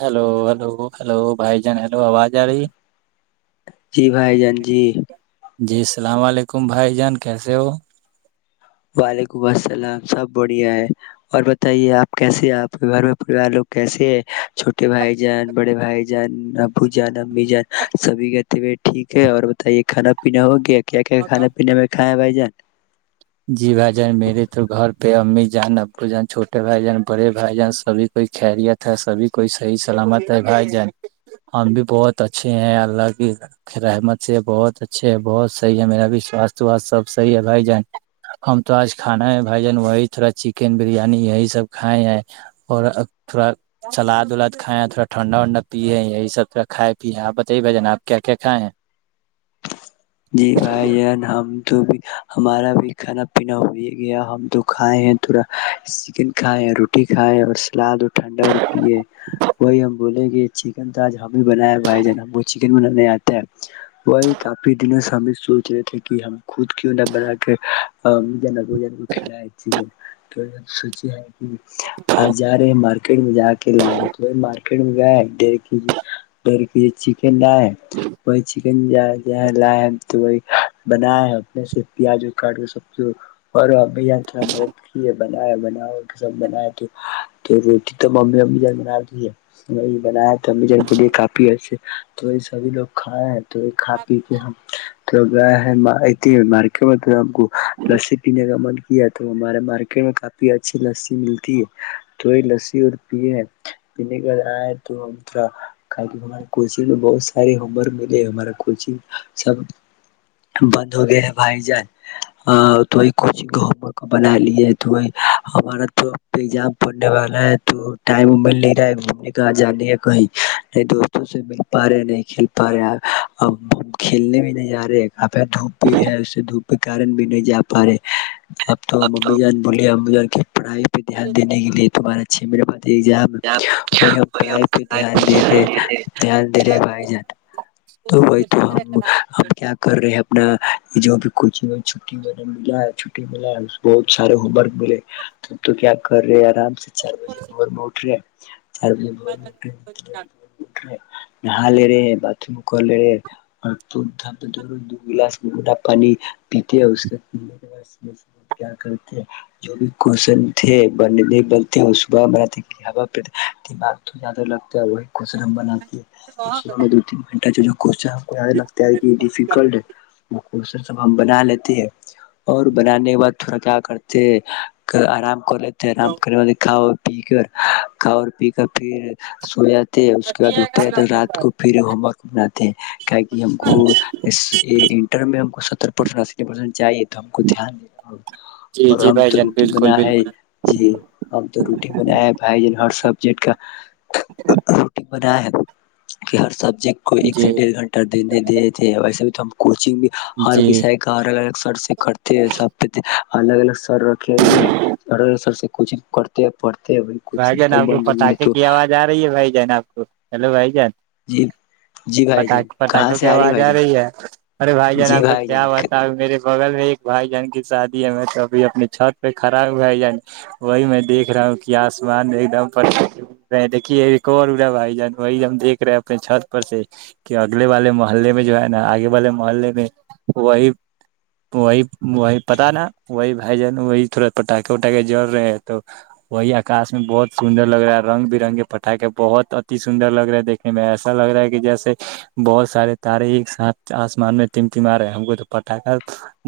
hello hello hello بھائی جان hello آواز آ رہی جی بھائی جان جی جی السلام علیکم بھائی جان کیسے ہو وعلیکم السلام سب بڑھیا ہے اور بتائیے آپ کیسے ہیں آپ گھر میں پریوار لوگ کیسے ہے چھوٹے بھائی جان بڑے بھائی جان ابو جان م جان سبھی کے [unintelligible] ٹھیک ہے اور بتائیے کھانا پینا ہوگیا کیا کیا کھانے پینے میں کھائے ہیں بھائی د [inaudible] جی بھائی جان میرے تو گھر بے امی جان ابو جان چھوٹے بھائی جان بڑے بھائی جان سبھی کوئی خریت ہے سبھی کوئی صحی سلامت ہے بھائی جان ہم بھی بہت اچھے ہیں اللہ کی رحمت سے بہت اچھے ہے بہت صحی ہے میرا بھی سواستھ واھ سب صحیح ہے بھائی جان ہم تو آج کھانا ہے بھائی جان وہی تھوڑا چکن بریانی یہی سب کھائے ہیں اور تھوڑا سلاد ولاد کھائے ہیں تھوڑا ٹھنڈا نڈا پیے یہی سب تھڑا کھائے پیے آپ بتائیے بھ جان آپ کیا کیا کھائے ہیں جی بھائی جان ہم تو بھی ہمارا بھی کھانا پینا ہو ہی گیا ہم تو کھائے ہیں تھورا چکن کھائے روٹی کھائے اور سلاد اور ٹھنڈا اور پیے وہی ہم بولے گ چکن تو آج ہمیں بنا ہے بھائی جان ہم وہ چکن بنانے آتا ہے وہی کافی اتنے مے ہم سوچ رہے تھے کہ ہم خود کیوں نہ بنا کے وہ جن کو کھائی چیکے [unintelligible] کی سوچی ہے [inaudible] آ جا رہے مارکیٹ میں جا رہ لا تو مارکیٹ م ہے دھ کے جی دھ کے جی چکن ہے وہ چکن ج ہے [inaudible] لائے تو وہی بنا اپنے سے پیاز کاٹ کر سب اور اب ب تھوڑا مدد کیے بنایا بناؤ سب بنائے تو تو روٹی تو ممی امی جان بناتی ہے وہی بنایا تو میں ج بڈی ک کاپی آے [unintelligible] تو یہ سبھی لوگ کھائے ہیں تو یہ کھ ہم تو گ ہے [inaudible] مارک بت [unintelligible] لسی پینے کا من کیا تو ہمارے مارکیٹ میں کافی اچھی لسی ملتی ہے تو یہ لسی اور پیے ہیں پینے کے ا آئے تو ہم ہمارے کوچنگ میں بہت سارے ہومورک ملے ہمارا کوچنگ [unintelligible] سب بند ہو گیا بھائی جان تو وہ کچگ ہو بنا لی تو وہ ہمارا تو پجام پڑنے والا ہے تو ٹائم مل نہیں رہا ہے گھومنے کااں جانے ہے کہیں نہیں دوستوں سے مل پا رہے نہیں کھیل پا رہے [inaudible] کھیلنے بھی نہیں جا رہے کاف دھوپ بھی ہے اس سے دھوپ کے کارن بھی نہیں جا پا رہے [inaudible] آپ تو ممی جان بولیے امی جان کے پڑھائی [inaudible] پہ دھیان دینے کے لیے تمہارے [unintelligible] اھ میرےاائی [unintelligible] ام وہ ہم پڑائی پہ دھی دے رہے دھیان دے رہے بائی جان تو وہ تو ہم [unintelligible] ہمب کیا کر رہے ہیں [unintelligible] نا جو بھی کوچگ چٹی و م چھٹی ملا بہت سارے ہوم ورک ملے تو کیا کر رہے آرام سے [unintelligible] چار بجے بور میں اٹھ رہے ہیں [unintelligible] اچھا [inaudible] چ [inaudible] نہا لے رہے باتھ رومک لے رہے [unintelligible] اور د د دو گلاس گا پانی پیتے اس کے پینے کے بعدت پیار کرتے جو بھی کوشن تھے بنے نہیں بنتے صبح بناتےا پ دماغ تو زیادہ لگتا ہے وہی کوشن ہم بناتے [unintelligible] میں دو تین گھنٹہ جو ج [unintelligible] کوچا [unintelligible] یادہ لگتا ہے کہ ڈیفیکلٹ [unintelligible] ر سب ہم بنا لیتے ہے اور بنانے کے بعد تھوڑا کیا کرتے آرام کر لیتے [unintelligible] آرام کر م دھاؤ [unintelligible] پی کر کا پی کر پھر سویا [unintelligible] تھے اس کے بعد اٹھتےئے تو رات کو پھر ہوم ورک بناتے [unintelligible] کہ ہم کو اس انٹر میں [unintelligible] کو ستر پرسٹی پرسٹ چاہے [unintelligible] ہم کو دھیان دینا ہ جی اور جی ہم بھائی تو جان روٹی بنا بالکل ہے بالکل جی ہم تو روٹی بنا ہے بھائی جن ہر سبجیکٹ کا رٹی [unintelligible] بنایا ہے کہ ہر سب [unintelligible] جی [unintelligible] ک کو ایک سے جی ڈڑھ گھنٹے د دی تھے ویسے تو ہم کوچ ہر جی وے کا الگ الگ سر سے کرتے ہیں سب الگ الگ سر رکھے ہوئے الگ الگ سر سے کوچنگ کرتےڑ بھائی جان آپ کو پتا کےے کی آواز آ رہی ہے بھائی جان آپ کو ہیلو بھائی جان جی جی پٹ بھائی جان کہاں پٹاخوں سے کی ہے آواز بھائی آ جان رہی ہے ارے بھائی جان جی آپ کو جان کیا بتا میرے بغل ہے ایک بھائی جان کی شادی ہے تو ابھی اپنی چھت پہ کڑا بھائی جان وہی میںیک رہا ہوں کہ آسمان میں ایک دم پٹخے اٹ رہے ہیں دیکھیے ایک اور ا رہا ہے بھائی جان وہی ج ہم دیکھ رہے ہیں اپنے چھت پر سے کہ اگلے والے محلے میں جو ہے نا آگے والے محلے میں وہی وہی وہی پتا نا وہی بھائی جان وہی تھوڑا پٹاخے وٹااکے جڑ رہے ہیں تو وہی آکاش میں بہت سندر لگ رہا ہے رنگ برنگ کے پٹاخے بہت اتی سندر لگ رہا ہے دیکنے میں ایسا لگ رہا ہے کہ جیسے بہت سارے تارے ایک ساتھ آسمان میں تم تمار رہے ہے ہم کو تو پٹاخہ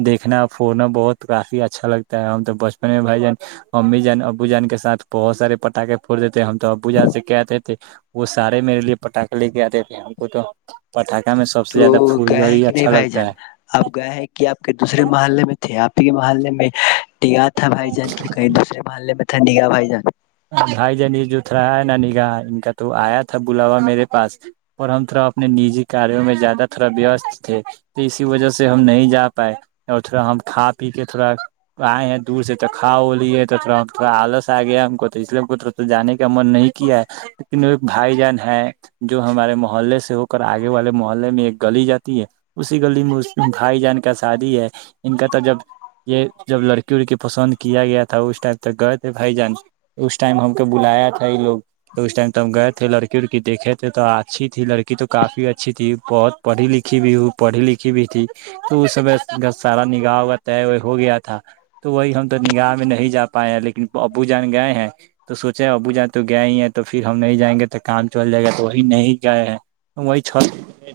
دھنا پھوڑنا بہت کافی اچھا لگتا ہے ہم تو بچپن میں بھائی جان امی جان ابو جان کے سھ بہت سارے پٹاخے پھڑ دیتے ہم تو ابو جا سے کیا آتے تھے وہ سارے میرے لیے پٹاخے لے کے آتے تھے ہم کو تو پٹخے تو گیا ہے کہ نہیں بھائی جان ہے آپ گئے ہیں کہ آپ کے دوسرے محلے میں تھے آپ ٹ بر ل میں یاد تھا بھائی جان کی کہئی دوسرے بھے میں ٹھنی کا پھائی جا بھائی جانی جو تھڑا ہے نا نگاہ ان کا تو آیا تھا بلاوا میرے پاس اور ہم تھوڑا اپنے نجی کاروں میں زیادہ تھوڑا وست تھے تو اسی وجہ سے ہم نہیں جا پائے اور تھوڑا ہم کھا پی کے تھوڑا آئے ہیں دور سے تو کھا وہ لی ہے تو تھوڑا ہم تھوڑا آلس آ گیا ہم کو تو اس لیے کور جانے کا من نہیں کیا ہے لیکن ایک بھائی جان ہے جو ہمارے محلے سے ہو کر آگے والے محلے میں ایک گلی جاتی ہے اسی گلی میں اس بھائی جان کا شادی ہے ان کا تو جب یہ جب لڑکی وڑکی پسند کیا گیا تھا اس ٹائپ تک گئے تھے بھائی جان اس ٹائم ہم کو بلایا تھا یہ لوگ تو اس ٹائم تو ہم گئے تھے لڑکی ڑکی دیکے تھے تو اچھی تھی لڑکی تو کافی اچھی تھی بہت پڑھی لکھی بھی ہو پڑھی لکھی بھی تھی تو اس س سارا نگاہ اگاہ طے ہوئے ہو گیا تھا تو وہی ہم تو نگاہ میں نہیں جا پائے ہیں لیکن ابو جان گئے ہیں تو سوچے ابو جان تو گیا ہی ہے تو پھر ہم نہیں جائیں گے تو کام چل جائے گا تو وہی نہیں گئے ہیں وہ چل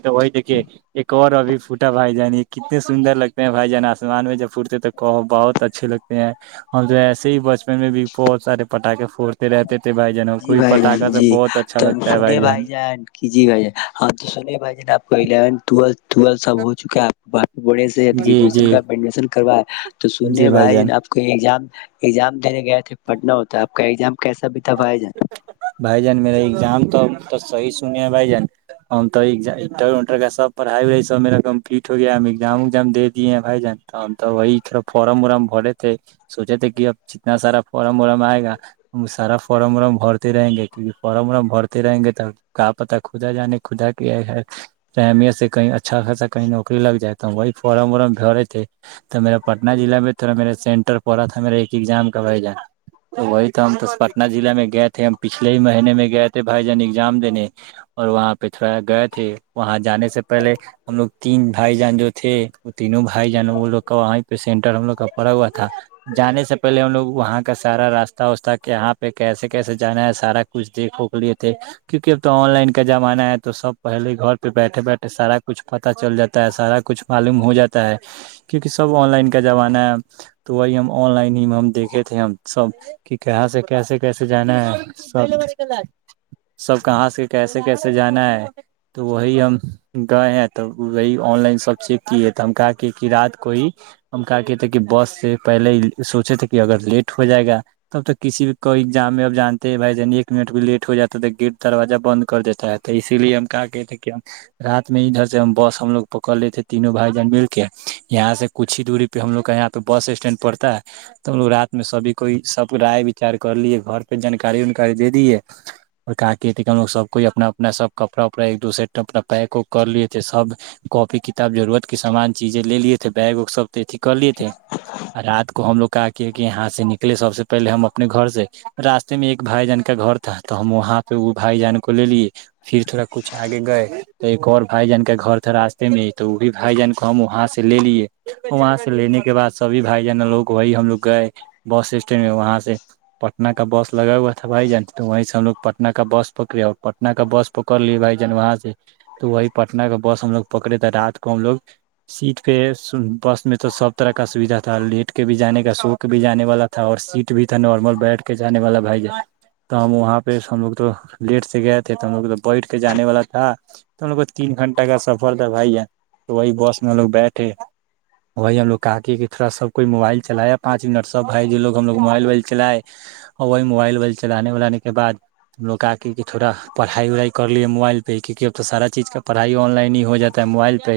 تو وہی دیکے ایک اور ابھی فھوٹا بھائی جان یہ کتنے سندر لگتے ہیں بھائی جان آ ان میں جب پٹتے تو کہو بہت اچھے لگتے ہیں ہم تو ایسے ہی بچپن میں بھی بہت سارے پٹااکے پھڑتے رہتے تھے بھائی جان ہم جی کوئی بھائی پٹاخہ جان سے جی بہت اچھا تو لگتا ہے سنے بھائی جان کی جی بھائی جان ہم تو سن بھائی ج آپ کوون ل ٹو سب ہو چکا آپڑ سے جی گریجویشن جی کاڈن کروا تو جی سننے بھائی جان ج آپ کو یہ ام ایام دینے گئے تھے پڑھنا ہوتا آپ کا ایگزام کیسا بھی تھاب جا بھائی جان میرا ایگزام تو صحیح سنے ہیں بھائی جان ہم تو انٹرٹر کا سب پڑھائی وائی سب میرا کمپلیٹ ہو گیا ہم ایگزام اگزام دے دیے ہیں بھائی جان ہم تو وہی تھوڑا فارم وارم بھرے تھے سوچے تھے کہ اب جتنا سارا فارم وارم آئے گا سارا فارم وورم بھرتے رہیں گے کیونکہ فارم وم بھرتے رہیں گے تو کہاپتہ خھدا جانے خھدا کے اہمیت سے کہیں اچھا خاصہ کہیں نوکری لگ جائے تو وہی فارم وورم بھرے تھے تو میرا پٹن ضلع میں تھوڑا میرا سینٹر پڑا تھا میرا ایک ایگزام کا جان تو وہی تو ہم پٹہ ضلع میں گئے تھے ہم پچھلے ہی مہینے میں گئے تھے بھائی جان ایگزام دینے اور وہاں پہ گئے تھے وہاں جانے سے پہلے ہم لوگ تین بھائی جان جو تھے وہ تینوں بھائی جان وہ لوگ کا وہیں پہ سینٹر ہم لوگ کا پڑا ہوا تھا جانے سے پہلے ہم لوگ وہاں کا سارا راستہ واسہ کےاں پہ کیسے کیسے جانا ہے سارا کچھ دیکھ کے لیے تھے کیوںکہ اب تو آن لائن کا زمانہ ہے تو سب پہلے گھر پہ بیٹھے بیٹھے سارا کچھ پتا چل جاتا ہے سارا کچھ معلوم ہو جاتا ہے کیوںکہ سب آن لائن کا زمانہا ہے تو وہی ہم آن لائن ہی ہم دیکھے تھے ہم سب کہ کہاں سے کیسے کیسے جانا ہے سب سب کہاں سے کیسے کیسے جانا ہے تو وہی ہم گئے ہیں توب وہی آن لائن سب چیک کیے تو ہم کہا کہ کہ رات کو ہی ہم کہا کہ تھے کہ بس سے پہلے ہی سوچے تھے کہ اگر لیٹ ہو جائے گا تب تو کسی بھی کوئی ایگزام میں اب جانتے ہیں بھائی جان ایک منٹ بھی لیٹ ہو جاتا ہے تو گیٹ دروازہ بند کر دیتا ہے تو اسی لیے ہم کہ کہ تھے کہ ہم رات میں ادھر سے ہم بس ہم لوگ پکڑ لیتےے تینوں بھائی جان مل کے یہاں سے کچھ ہی دوری پہ ہم لوگ کا یہاں پہ بس اسٹینڈ پڑتا ہے تو ہم لوگ رات میں سبھی کوئی سب رائے بھی چار کر لیے گھر پہ جانکاری وکاری دے دیے اور کا ہم لوگ س کوئی اپنا اپنا سب کپڑا اپڑا ایک دوسر اپنا پیک اک کر لیے تھے سب کاپی کتاب ضرورت کی سامان چیز لے لیے تھے بیگ اگ سب تھ کر لیے تھے رات کو ہم لوگ ا کہ یہاں سے نکلے س سے پہل ہم اپنے گھر سے راستے میں ایک بھائی جان کا گھر تھا تو ہم وہاں پہ وہ بھائی جان کو لے لیے پھر تھوڑا کچھ آگے گئے تو ایک اور بھائی جان کا گھر تھا راستے میں تو وہ بھی بھائی جان کو ہم وہاں سے لے لیے وہاں سے لینے کے بعد سبھی بھائی جان لوگ وہی ہم لوگ گئے بس اسٹینڈ میں وہاں سے پٹن کا بس لگا ہوا تھا بھائی جان تو وہیں سے ہم لوگ پٹن کا بس پکڑے اور پٹن کا بس پکڑ لیے بھائی جان وہاں سے تو وہیں پٹن کا بس ہم لوگ پکڑے تھ رات کو ہم لوگ سیٹ پہ بس میں تو سب طرح کا سویدھا تھا لیٹ کے بھی جانے کا شوق بھی جانے والا تھا اور سیٹ بھی نارمل بیٹھ کے جانے والا بھائی ج تو ہم وہاں پہ ہم لوگ تو لیٹ سے گئے تھے تو ہم لوگ تو بیٹھ کے جانے والا تھا تو ہم لوگ تین گھنٹہ کا سفر تھا بھائی ج تو وہی بس میں ہم لوگ بیٹھے وہی ہم لوگ کہ کے کہ تھوڑا سب کوئی موبائل چلایا پانچ منٹ سب بھائی ج لوگ ہم لوگ موبائل وائل چل وہ موبائلل چلےلانے کے بع ہم لوگاتے تھوڑا پڑھائی اڑائی کر لیے موبائل پہ کیونکہ اب سارا چیز پڑائی ان لائن ہی ہوتا ہے موائل پہ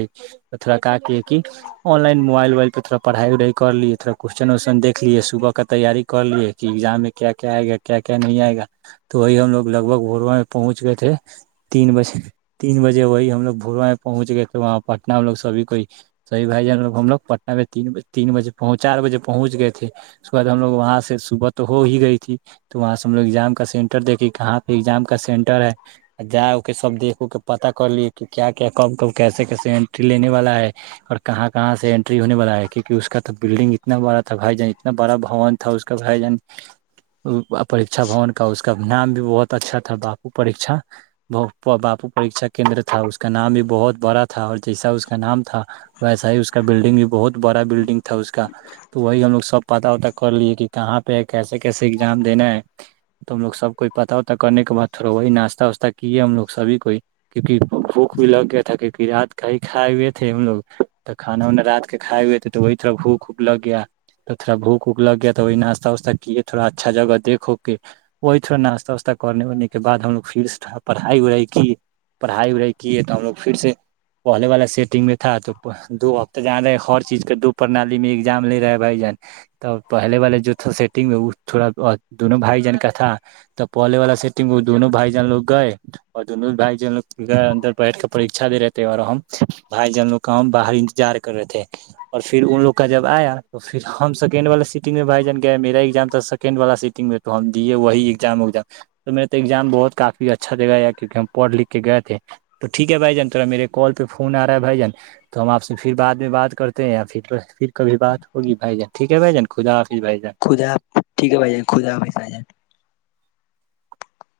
تھوڑا کیےنائن موبائل اوائل پہ تھوڑھائیڑائی کر لیے تھڑاشچنیےی کر لیے کہ ایگزام میں کیا کیا آئے گا کیا کیا نہیں آئے گا تو وہی ہم لوگ لگ بگ بھورواں میں پہنچ گئے تھے تین بجے تین بجے وہی ہم لوگ بھوروااں میں پہنچ گئے تھے وہاں پٹنہ ہم لوگ سبھی کوئی سبی بھائی جان لوگ ہم لوگ پٹن میں ت تین بجے چار بجے پہنچ گئے تھے اس کے بد ہم لوگ وہاں سے صبح تو ہو ہی گئی تھی تو وہاں سے ہم لوگ ایگزام کا سینٹر دیکھے کہاں پہ ایگزام کا سینٹر ہے جا اکے سب دیکھ ا کے پتہ کر لیے کہ کیا کیا کب کو کیسے کی سین لینے والا ہے اور کہاں کہاں سے انینٹری ہونے والا ہے کی کہ اس کا تو بلڈنگ اتنا بڑا تھا بھائی جان اتنا بڑا بھون تھا اس کا ج پرھا بھون کا اس کا نام بھی بہت اچھا تھا باپو پرھا باپو پرکچا کیندر تھا اس کا نام بھی بہت بڑا تھا اور جیسا اس کا نام تھا ویسا ہی اس کا بلڈنگ بھی بہت بڑا بلڈنگ تھا اس کا تو وہی ہم لوگ سب پتا وتا کر لیے کہ [unintelligible] تو وہی ناشتہاستہ کیے تھوڑا اچھا جگہ دھو کے وہی تھوڑا ناشتہ واشتہ کرنے انے کے بعد ہم لوگ پھر سے پڑھائی وڑائی کیے پڑھائی وڑھائی کیے تو ہم لوگ پھر سے پہلے والا سیٹنگ میں تھا تو دو ہفتے جان رہے ہر چیز کے دو پرنالی میں ایگزام لے رہے بھائی جان تب پہلے والا جو تھا سیٹنگ میں وہ تھوڑا دونوں بھائی جان کا تھا تو پہلے والا سٹنگ میں وہ دونوں بھائی جان لوگ گئے اور دونوں بھائی جان لوگ گئے اندر بیٹھ کے پرکچھا دے رہے تھے اور ہم بھائی جان لوگ کا ہم باہر انتظار کر رہے تھے اور پھر ان لوگ کا جب آیا تو پھر ہم سیکنڈ والا سیٹ سیٹنگ میں بھائی جان گیا میرا ایگزام تھا سیکنڈ والا سیٹنگ میں تو ہم دیے وہی ایگزام وگزام تو میرا تو ایگزام بہت کافی اچھا جگا یا کیونکہ ہم پڑھ لکھ کے گئے تھے تو ٹھیک ہے بھائی جان تھڑا میرے کال پہ فون آ رہا ہے بھائی جان تو ہمپ سے پھر بعد میں بات کرتے ہیں یا پھر پھر کبھی بات ہوگی بھائی جان ٹھیک ہے بھائی جان خدا حافظ بھائی جان خودا ٹھیک ہے بائی جے خودا بس